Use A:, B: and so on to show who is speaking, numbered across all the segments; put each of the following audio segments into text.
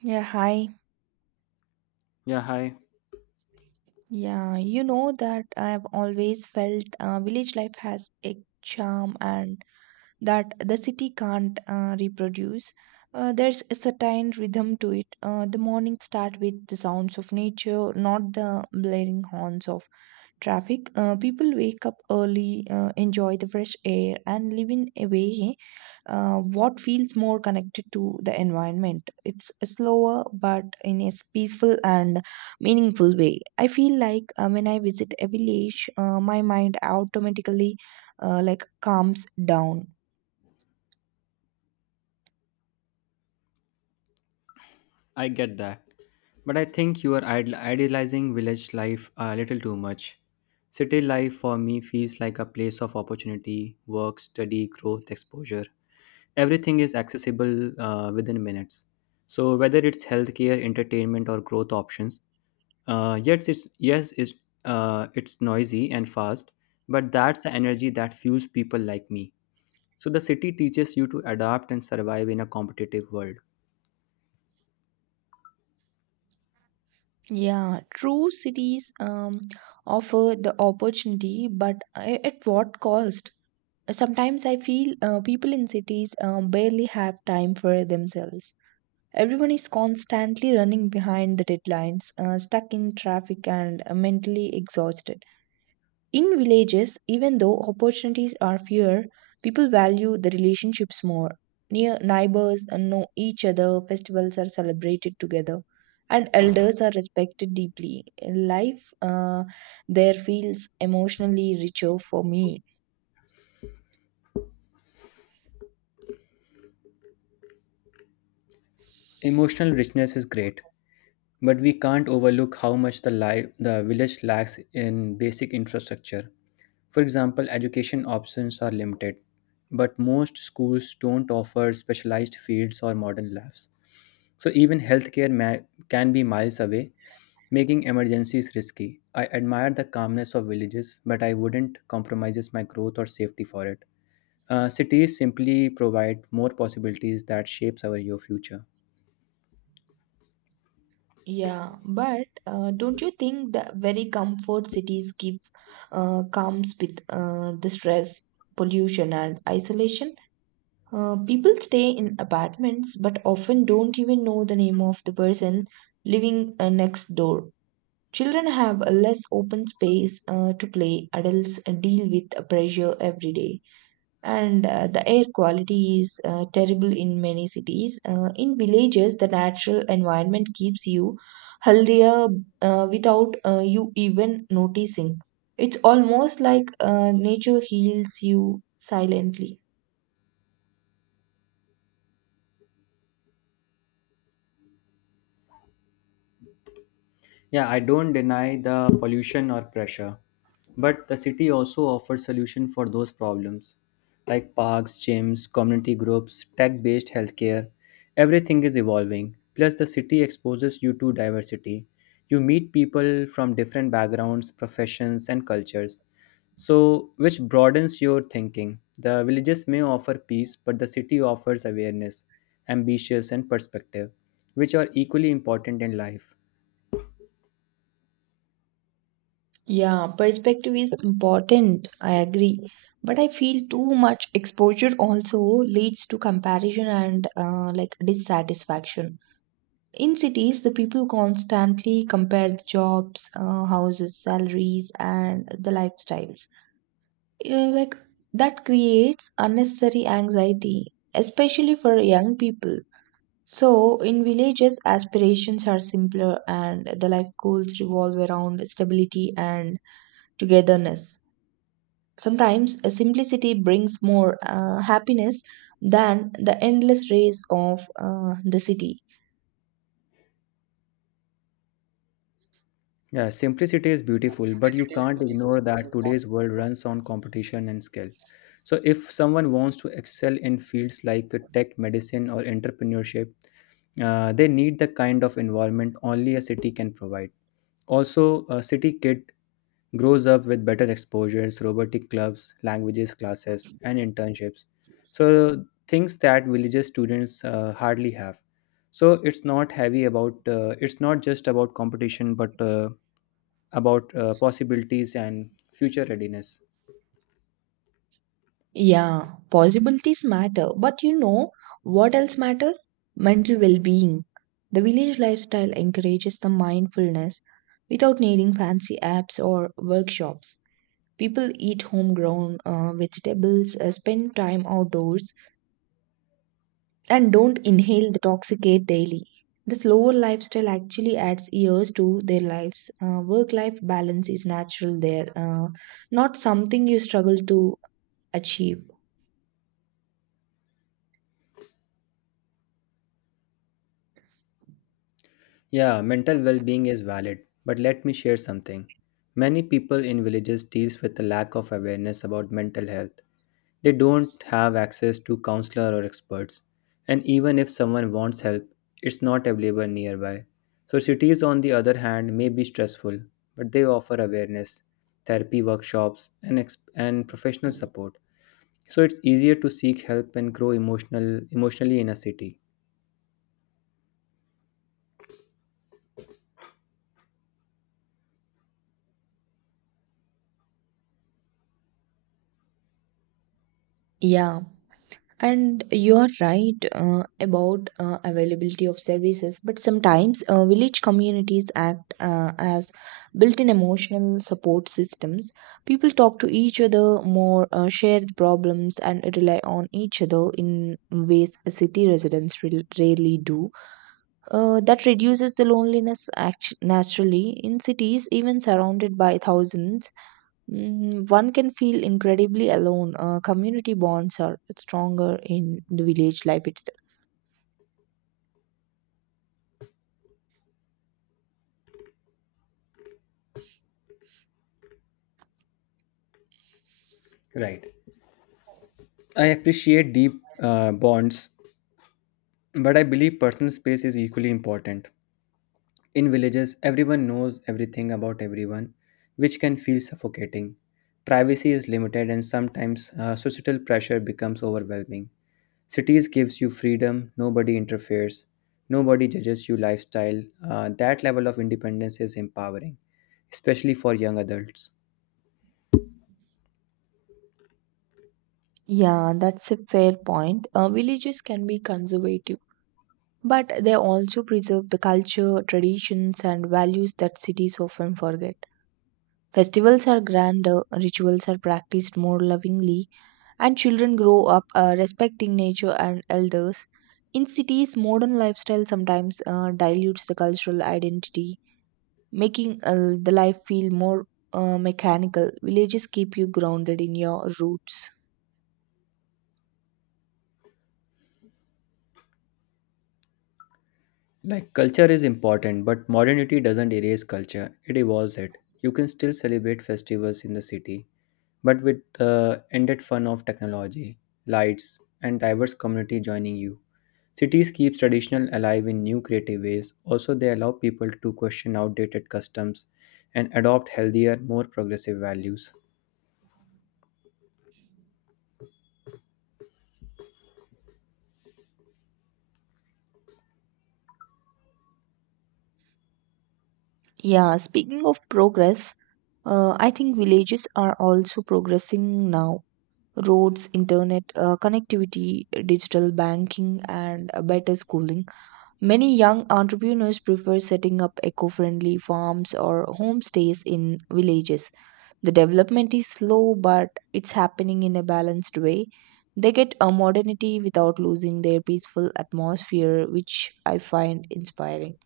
A: Yeah, hi.
B: Yeah, hi.
A: Yeah, you know that I've always felt village life has a charm and that the city can't reproduce. There's a certain rhythm to it. The morning start with the sounds of nature, not the blaring horns of traffic. People wake up early, enjoy the fresh air, and live in a way what feels more connected to the environment. It's slower, but in a peaceful and meaningful way. I feel like when I visit a village, my mind automatically calms down.
B: I get that. But I think you are idealizing village life a little too much. City life for me feels like a place of opportunity, work, study, growth, exposure. Everything is accessible within minutes. So whether it's healthcare, entertainment, or growth options, uh, yes, it's yes, it's it's noisy and fast, but that's the energy that fuels people like me. So the city teaches you to adapt and survive in a competitive world.
A: Yeah, true, cities offer the opportunity, but at what cost? Sometimes I feel people in cities barely have time for themselves. Everyone is constantly running behind the deadlines, stuck in traffic, and mentally exhausted. In villages, even though opportunities are fewer, people value the relationships more. Near neighbors know each other, festivals are celebrated together, and elders are respected deeply. Life there feels emotionally richer for me.
B: Emotional richness is great, but we can't overlook how much the village lacks in basic infrastructure. For example, education options are limited, but most schools don't offer specialized fields or modern labs. So even can be miles away, making emergencies risky. I admire the calmness of villages, but I wouldn't compromise my growth or safety for it. Cities simply provide more possibilities that shapes our your future.
A: Yeah, but don't you think the very comfort cities give comes with the stress, pollution, and isolation? People stay in apartments but often don't even know the name of the person living next door. Children have a less open space to play. Adults deal with pressure every day, and the air quality is terrible in many cities. In villages, the natural environment keeps you healthier without you even noticing. It's almost like nature heals you silently.
B: Yeah, I don't deny the pollution or pressure, but the city also offers solution for those problems like parks, gyms, community groups, tech-based healthcare. Everything is evolving. Plus the city exposes you to diversity. You meet people from different backgrounds, professions and cultures. So, which broadens your thinking. The villages may offer peace, but the city offers awareness, ambitions and perspective, which are equally important in life.
A: Yeah, perspective is important. I agree. But I feel too much exposure also leads to comparison and dissatisfaction. In cities, the people constantly compare the jobs, houses, salaries, and the lifestyles. Uh, like that creates unnecessary anxiety, especially for young people. So, in villages, aspirations are simpler and the life goals revolve around stability and togetherness. Sometimes, a simplicity brings more happiness than the endless race of the city.
B: Yeah, simplicity is beautiful, but you can't ignore that today's world runs on competition and skill. So, if someone wants to excel in fields like tech, medicine, or entrepreneurship, they need the kind of environment only a city can provide. Also, a city kid grows up with better exposures, robotic clubs, languages classes, and internships. So, things that villages students hardly have. So, it's not heavy about, it's not just about competition, but about possibilities and future readiness.
A: Yeah, possibilities matter, but you know what else matters? Mental well being. The village lifestyle encourages the mindfulness without needing fancy apps or workshops. People eat homegrown vegetables, spend time outdoors, and don't inhale the toxic air daily. The slower lifestyle actually adds years to their lives. Work life balance is natural there, not something you struggle to achieve.
B: Yeah, mental well-being is valid, but let me share something. Many people in villages deals with the lack of awareness about mental health. They don't have access to counselor or experts, and even if someone wants help, it's not available nearby. So cities on the other hand may be stressful, but they offer awareness, therapy workshops and professional support. So it's easier to seek help and grow emotionally in a city.
A: Yeah. And you're right about availability of services, but sometimes village communities act as built in emotional support systems. People talk to each other more, share the problems, and rely on each other in ways city residents rarely do. That reduces the loneliness naturally. In cities, even surrounded by thousands, one can feel incredibly alone. Community bonds are stronger in the village life itself.
B: Right. I appreciate deep bonds, but I believe personal space is equally important. In villages, everyone knows everything about everyone, which can feel suffocating. Privacy is limited, and sometimes societal pressure becomes overwhelming. Cities gives you freedom; nobody interferes, nobody judges your lifestyle. That level of independence is empowering, especially for young adults.
A: Yeah, that's a fair point. Villages can be conservative, but they also preserve the culture, traditions, and values that cities often forget. Festivals are grander, rituals are practiced more lovingly, and children grow up respecting nature and elders. In cities, modern lifestyle sometimes dilutes the cultural identity, making the life feel more mechanical. Villages keep you grounded in your roots.
B: Like culture is important, but modernity doesn't erase culture, it evolves it. You can still celebrate festivals in the city, but with the ended fun of technology, lights, and diverse community joining you. Cities keep traditional alive in new creative ways. Also, they allow people to question outdated customs and adopt healthier, more progressive values.
A: Yeah, speaking of progress, I think villages are also progressing now. Roads, internet, connectivity, digital banking, and better schooling. Many young entrepreneurs prefer setting up eco friendly farms or homestays in villages. The development is slow, but it's happening in a balanced way. They get a modernity without losing their peaceful atmosphere, which I find inspiring.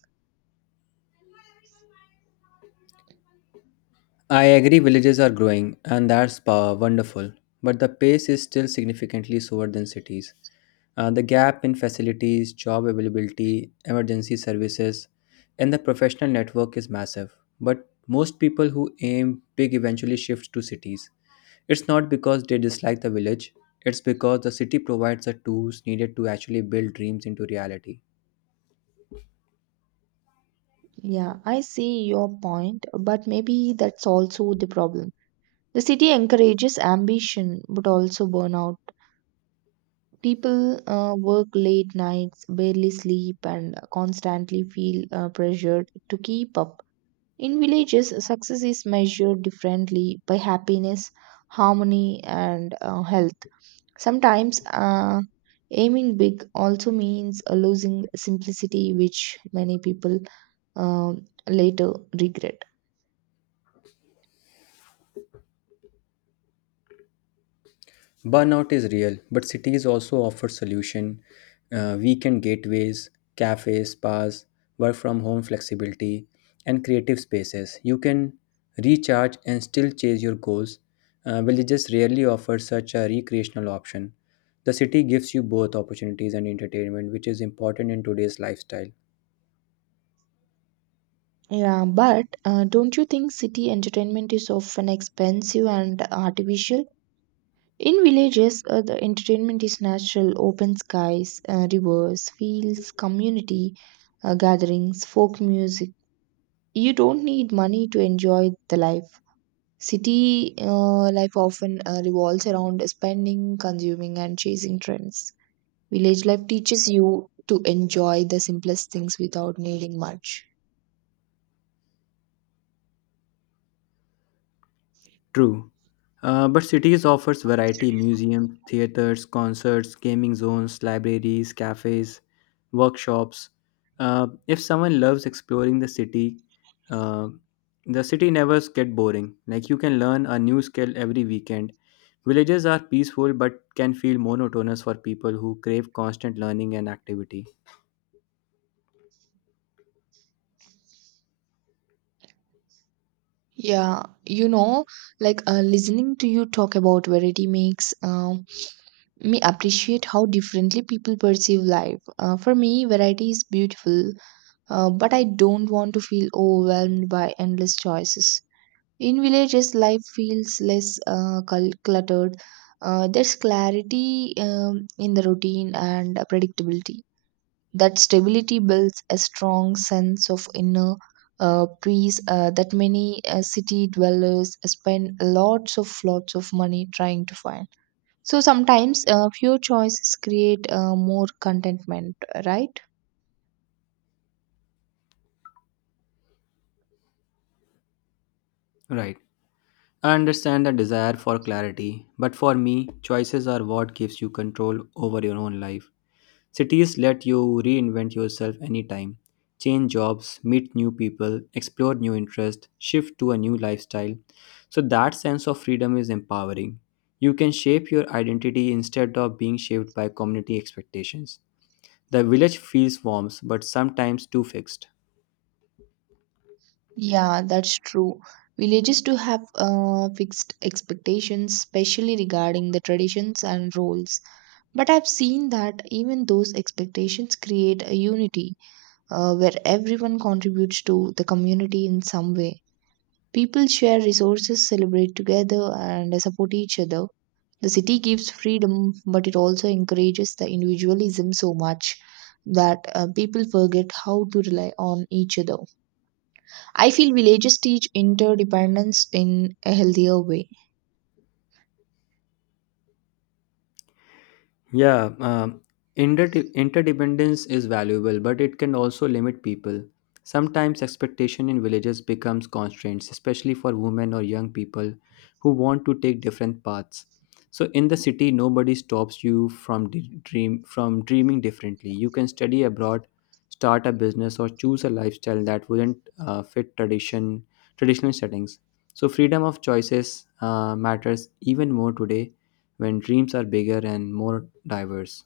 B: I agree villages are growing and that's wonderful, but the pace is still significantly slower than cities. The gap in facilities, job availability, emergency services, and the professional network is massive. But most people who aim big eventually shift to cities. It's not because they dislike the village, it's because the city provides the tools needed to actually build dreams into reality.
A: Yeah, I see your point, but maybe that's also the problem. The city encourages ambition but also burnout. People work late nights, barely sleep, and constantly feel pressured to keep up. In villages, success is measured differently by happiness, harmony, and health. Sometimes aiming big also means losing simplicity, which many people later regret.
B: Burnout is real, but cities also offer solution. Weekend gateways, cafes, spas, work from home flexibility, and creative spaces. You can recharge and still chase your goals. Villages rarely offer such a recreational option. The city gives you both opportunities and entertainment, which is important in today's lifestyle.
A: Yeah, but don't you think city entertainment is often expensive and artificial? In villages, the entertainment is natural: open skies, rivers, fields, community gatherings, folk music. You don't need money to enjoy the life. City life often revolves around spending, consuming, and chasing trends. Village life teaches you to enjoy the simplest things without needing much.
B: True. But cities offers variety museums, theaters, concerts, gaming zones, libraries, cafes, workshops. If someone loves exploring uh, the city never get boring. Like you can learn a new skill every weekend. Villages are peaceful but can feel monotonous for people who crave constant learning and activity.
A: Yeah, you know, like listening to you talk about variety makes me appreciate how differently people perceive life. For me, variety is beautiful, but I don't want to feel overwhelmed by endless choices. In villages, life feels less cluttered. There's clarity in the routine and predictability. That stability builds a strong sense of inner peace that many city dwellers spend lots of money trying to find. So sometimes few choices create more contentment, right?
B: Right. I understand the desire for clarity, but for me, choices are what gives you control over your own life. Cities let you reinvent yourself anytime, change jobs, meet new people, explore new interests, shift to a new lifestyle. So that sense of freedom is empowering. You can shape your identity instead of being shaped by community expectations. The village feels warm but sometimes too fixed.
A: Yeah, that's true. Villages do have fixed expectations, especially regarding the traditions and roles. But I've seen that even those expectations create a unity where everyone contributes to the community in some way. People share resources, celebrate together, and support each other. The city gives freedom, but it also encourages the individualism so much that people forget how to rely on each other. I feel villages teach interdependence in a healthier way.
B: Yeah, inter- interdependence is valuable, but it can also limit people. Sometimes expectation in villages becomes constraints, especially for women or young people who want to take different paths. So in the city, nobody stops you from dreaming differently. You can study abroad, start a business, or choose a lifestyle that wouldn't fit traditional settings. So freedom of choices matters even more today when dreams are bigger and more diverse.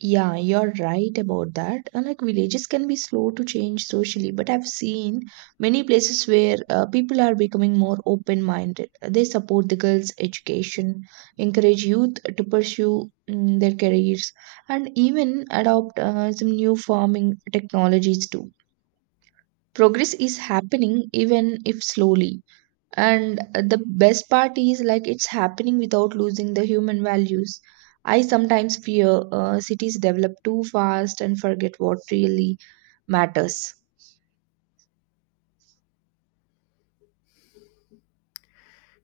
A: Yeah, you're right about that. Like villages can be slow to change socially, but I've seen many places where people are becoming more open minded. They support the girls' education, encourage youth to pursue their careers, and even adopt some new farming technologies too. Progress is happening even if slowly. And the best part is like it's happening without losing the human values. I sometimes fear cities develop too fast and forget what really matters.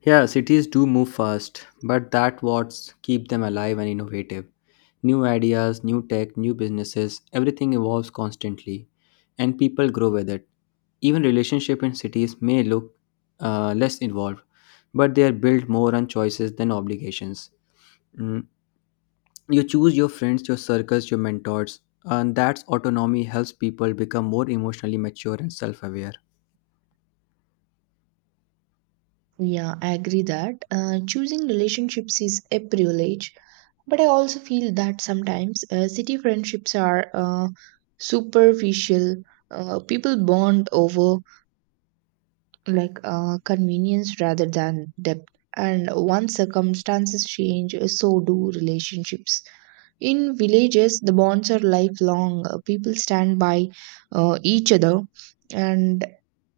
B: Yeah, cities do move fast, but that what's keep them alive and innovative. New ideas, new tech, new businesses, everything evolves constantly, and people grow with it. Even relationship in cities may look less involved, but they are built more on choices than obligations. Mm, You choose your friends, your circles, your mentors, and that's autonomy helps people become more emotionally mature and self-aware.
A: Yeah, I agree that choosing relationships is a privilege, but I also feel that sometimes city friendships are superficial. People bond over convenience rather than depth. And once circumstances change, so do relationships. In villages, the bonds are lifelong. People stand by each other and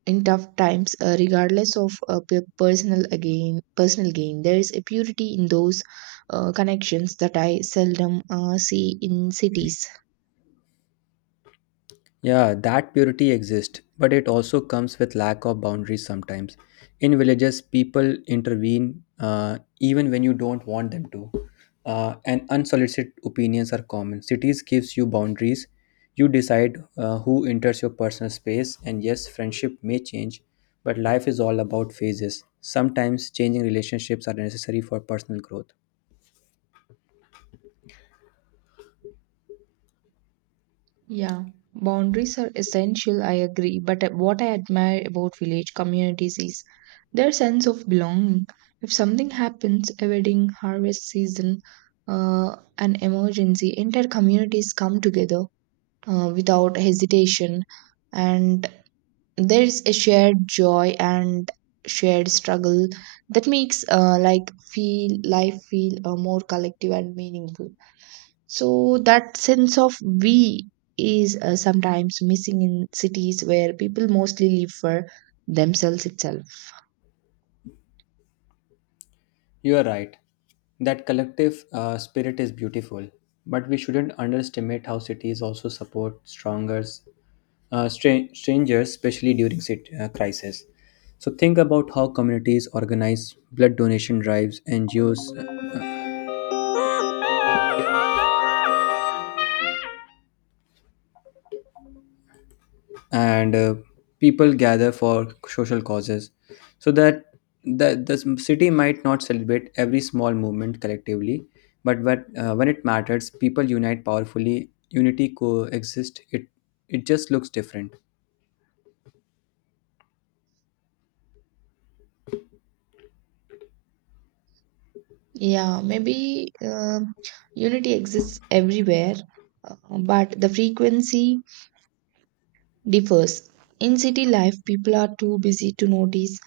A: in tough times, regardless of personal gain. There is a purity in those connections that I seldom see in cities.
B: Yeah, that purity exists, but it also comes with lack of boundaries sometimes. In villages, people intervene even when you don't want them to, and unsolicited opinions are common. Cities gives you boundaries. You decide who enters your personal space, and yes, friendship may change, but life is all about phases. Sometimes changing relationships are necessary for personal growth.
A: Yeah, boundaries are essential, I agree. But what I admire about village communities is their sense of belonging. If something happens, a wedding, harvest season, an emergency, entire communities come together without hesitation, and there is a shared joy and shared struggle that makes like feel life feel more collective and meaningful. So that sense of we is sometimes missing in cities where people mostly live for themselves itself.
B: You are right. That collective spirit is beautiful, but we shouldn't underestimate how cities also support stronger strangers, especially during crisis. So think about how communities organize blood donation drives, NGOs, and people gather for social causes, so that the city might not celebrate every small movement collectively, but when it matters, people unite powerfully. Unity coexist. It just looks different.
A: Yeah, maybe unity exists everywhere, but the frequency differs. In city life, people are too busy to notice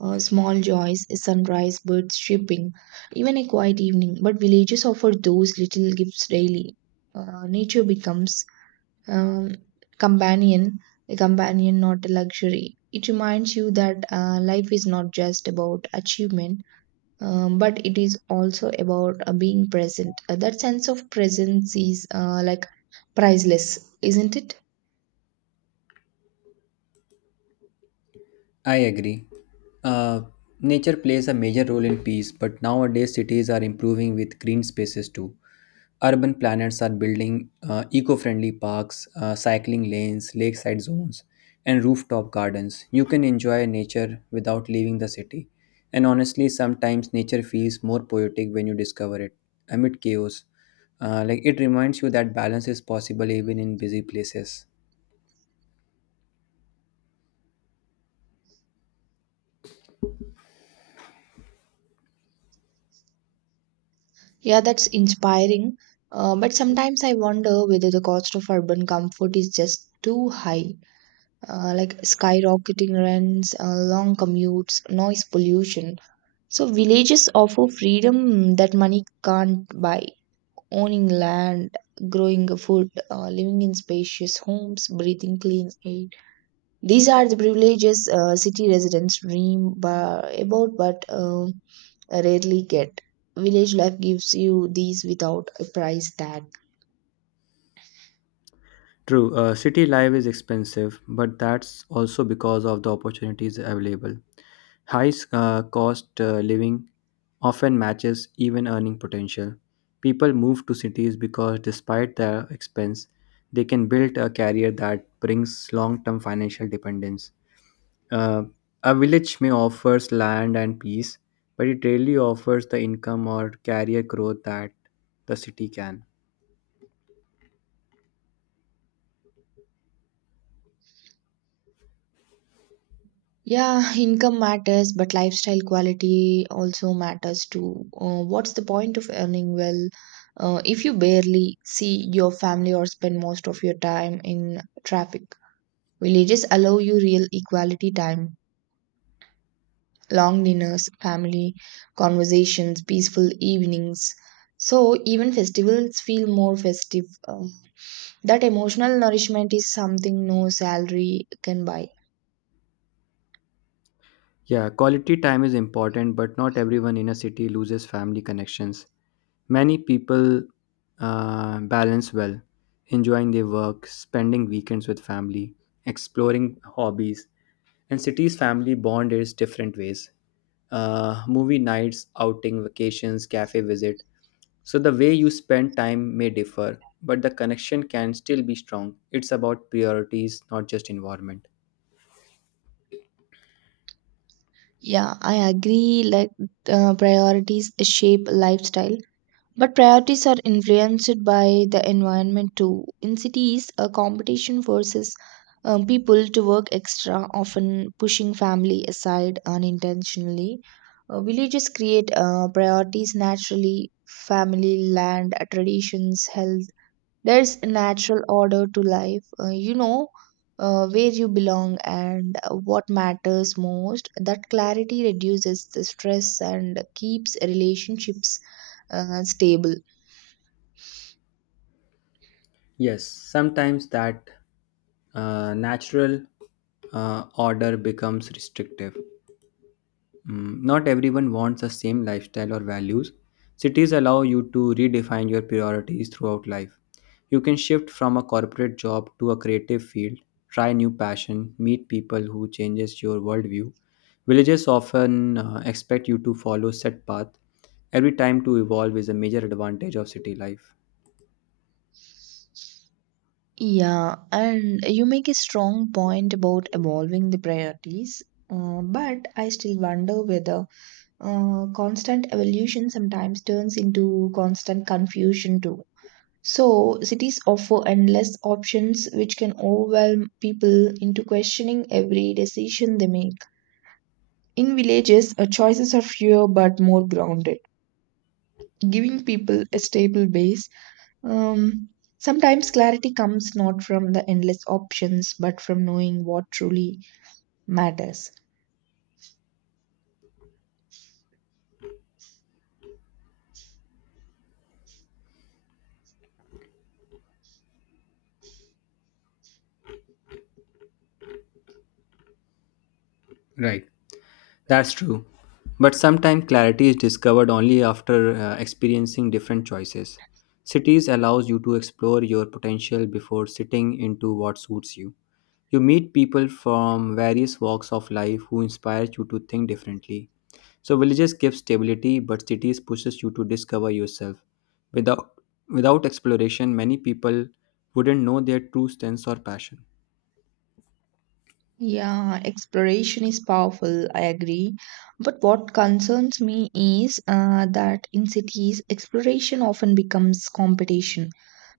A: small joys, a sunrise, birds chirping, even a quiet evening. But villages offer those little gifts daily. Nature becomes um, companion, a companion, not a luxury. It reminds you that life is not just about achievement, but it is also about being present. That sense of presence is priceless, isn't it?
B: I agree. Uh, Nature plays a major role in peace, but nowadays cities are improving with green spaces too. Urban planners are building eco friendly parks, cycling lanes, lakeside zones, and rooftop gardens. You can enjoy nature without leaving the city. And honestly, sometimes nature feels more poetic when you discover it amid chaos. Like it reminds you that balance is possible even in busy places.
A: Yeah, that's inspiring. But sometimes I wonder whether the cost of urban comfort is just too high, like skyrocketing rents, long commutes, noise pollution. So villages offer freedom that money can't buy. Owning land, growing food, living in spacious homes, breathing clean air. These are the privileges city residents dream about but rarely get. Village life gives you these without a price tag.
B: True, city life is expensive, but that's also because of the opportunities available. High cost living often matches even earning potential. People move to cities because, despite their expense, they can build a career that brings long term financial dependence. Uh, a village may offers land and peace, but it rarely offers the income or career growth that the city can.
A: Yeah, income matters, but lifestyle quality also matters too. What's the point of earning well if you barely see your family or spend most of your time in traffic? Villages allow you real equality time, long dinners, family conversations, peaceful evenings. So even festivals feel more festive. That emotional nourishment is something no salary can buy.
B: Yeah, quality time is important, but not everyone in a city loses family connections. Many people balance well, enjoying their work, spending weekends with family, exploring hobbies. And cities family bond is different ways. Movie nights, outing, vacations, cafe visit. So the way you spend time may differ, but the connection can still be strong. It's about priorities, not just environment.
A: Yeah, I agree. Priorities shape lifestyle, but priorities are influenced by the environment too. In cities, a competition forces people to work extra, often pushing family aside unintentionally. Villages create priorities naturally: family, land, traditions, health. There's a natural order to life. You know where you belong and what matters most. That clarity reduces the stress and keeps relationships stable.
B: Yes, sometimes that natural order becomes restrictive. Not everyone wants the same lifestyle or values. Cities allow you to redefine your priorities throughout life. You can shift from a corporate job to a creative field, try new passion, meet people who changes your worldview. Villages often expect you to follow set path. Every time to evolve is a major advantage of city life.
A: Yeah, and you make a strong point about evolving the priorities. But I still wonder whether constant evolution sometimes turns into constant confusion too. So, cities offer endless options which can overwhelm people into questioning every decision they make. In villages, choices are fewer but more grounded, giving people a stable base. Um, Sometimes clarity comes not from the endless options but from knowing what truly matters.
B: Right. That's true. But sometimes clarity is discovered only after experiencing different choices. Cities allows you to explore your potential before sitting into what suits you. You meet people from various walks of life who inspire you to think differently. So villages give stability, but cities pushes you to discover yourself. Without without exploration, many people wouldn't know their true strengths or passion.
A: Yeah, exploration is powerful, I agree. But what concerns me is that in cities, exploration often becomes competition.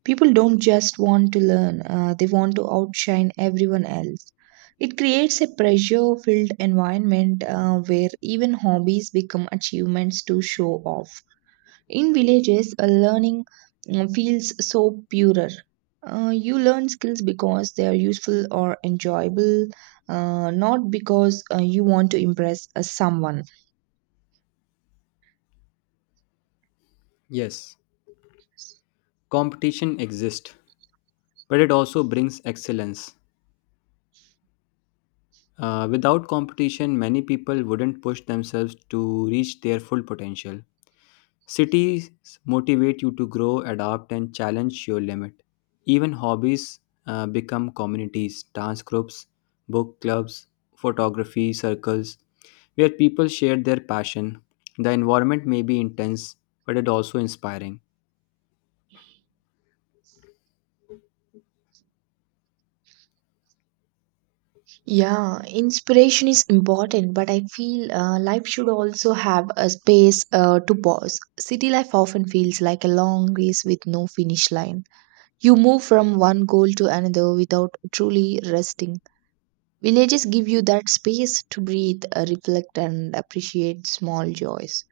A: People don't just want to learn, they want to outshine everyone else. It creates a pressure filled environment where even hobbies become achievements to show off. In villages, learning feels so purer. You learn skills because they are useful or enjoyable, not because you want to impress someone.
B: Yes, competition exists, but it also brings excellence. Without competition, many people wouldn't push themselves to reach their full potential. Cities motivate you to grow, adapt, and challenge your limit. Even hobbies become communities, dance groups, book clubs, photography circles, where people share their passion. The environment may be intense, but it also inspiring.
A: Yeah, inspiration is important, but I feel life should also have a space to pause. City life often feels like a long race with no finish line. You move from one goal to another without truly resting. Villages give you that space to breathe, reflect, and appreciate small joys.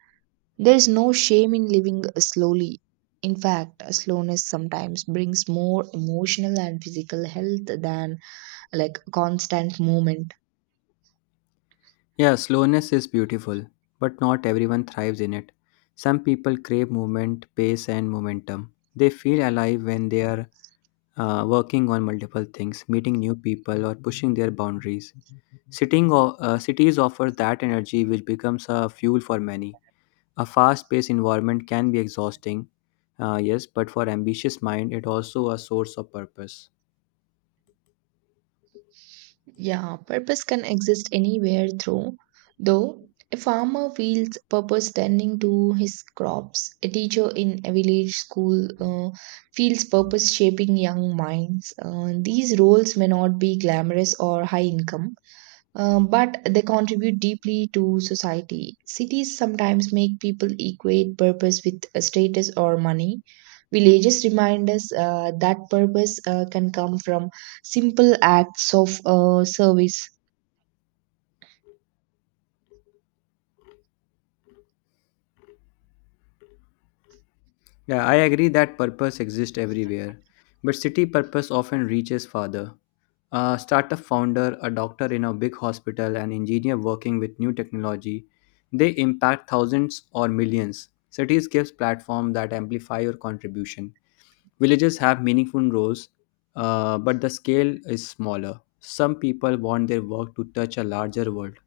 A: There is no shame in living slowly. In fact, slowness sometimes brings more emotional and physical health than like constant movement.
B: Yeah, slowness is beautiful, but not everyone thrives in it. Some people crave movement, pace, and momentum. They feel alive when they are working on multiple things, meeting new people, or pushing their boundaries. Cities offer that energy, which becomes a fuel for many. A fast-paced environment can be exhausting, yes, but for ambitious mind, it also a source of purpose.
A: Yeah, purpose can exist anywhere though, a farmer feels purpose tending to his crops. A teacher in a village school feels purpose shaping young minds. These roles may not be glamorous or high income, but they contribute deeply to society. Cities sometimes make people equate purpose with status or money. Villages remind us that purpose can come from simple acts of service.
B: Yeah, I agree that purpose exists everywhere, but city purpose often reaches farther. A startup founder, a doctor in a big hospital, an engineer working with new technology, they impact thousands or millions. Cities gives platform that amplify your contribution. Villages have meaningful roles, but the scale is smaller. Some people want their work to touch a larger world.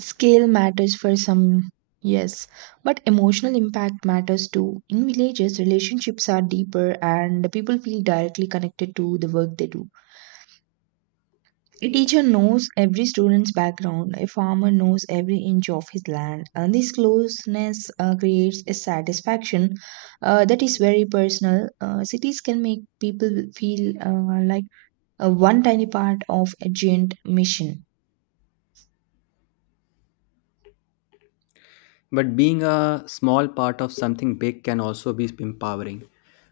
A: Scale matters for some, yes, but emotional impact matters too. In villages, relationships are deeper and the people feel directly connected to the work they do. A teacher knows every student's background. A farmer knows every inch of his land. And this closeness creates a satisfaction that is very personal. Cities can make people feel like one tiny part of a giant mission.
B: But being a small part of something big can also be empowering.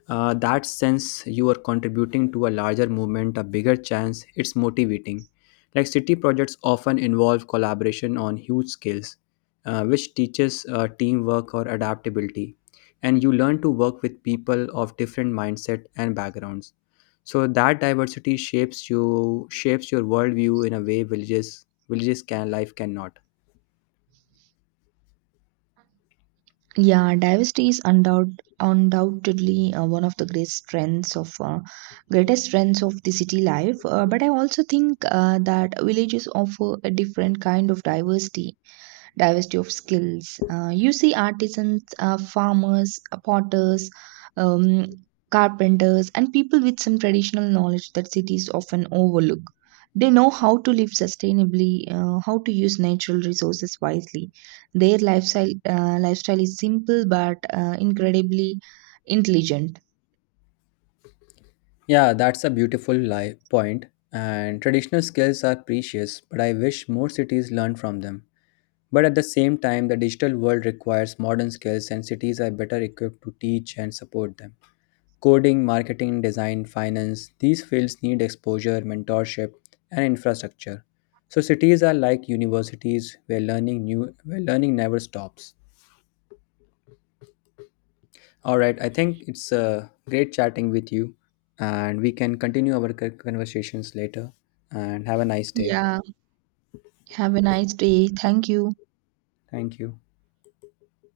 B: That sense you are contributing to a larger movement, a bigger chance, it's motivating. Like city projects often involve collaboration on huge scales, which teaches teamwork or adaptability. And you learn to work with people of different mindset and backgrounds. So that diversity shapes you, shapes your worldview in a way villages life cannot.
A: Yeah, diversity is undoubtedly one of the great strengths of greatest strengths of the city life. But I also think that villages offer a different kind of diversity of skills. You see artisans, farmers, potters, um, carpenters, and people with some traditional knowledge that cities often overlook. They know how to live sustainably, how to use natural resources wisely. Their lifestyle is simple but incredibly intelligent.
B: Yeah, that's a beautiful point. And traditional skills are precious, but I wish more cities learn from them. But at the same time, the digital world requires modern skills, and cities are better equipped to teach and support them. Coding, marketing, design, finance these fields need exposure, mentorship, and infrastructure. So, cities are like universities where learning never stops. All right, I think it's great chatting with you, and we can continue our conversations later. And have a nice day.
A: Yeah. Have a nice day. Thank you.
B: Thank you.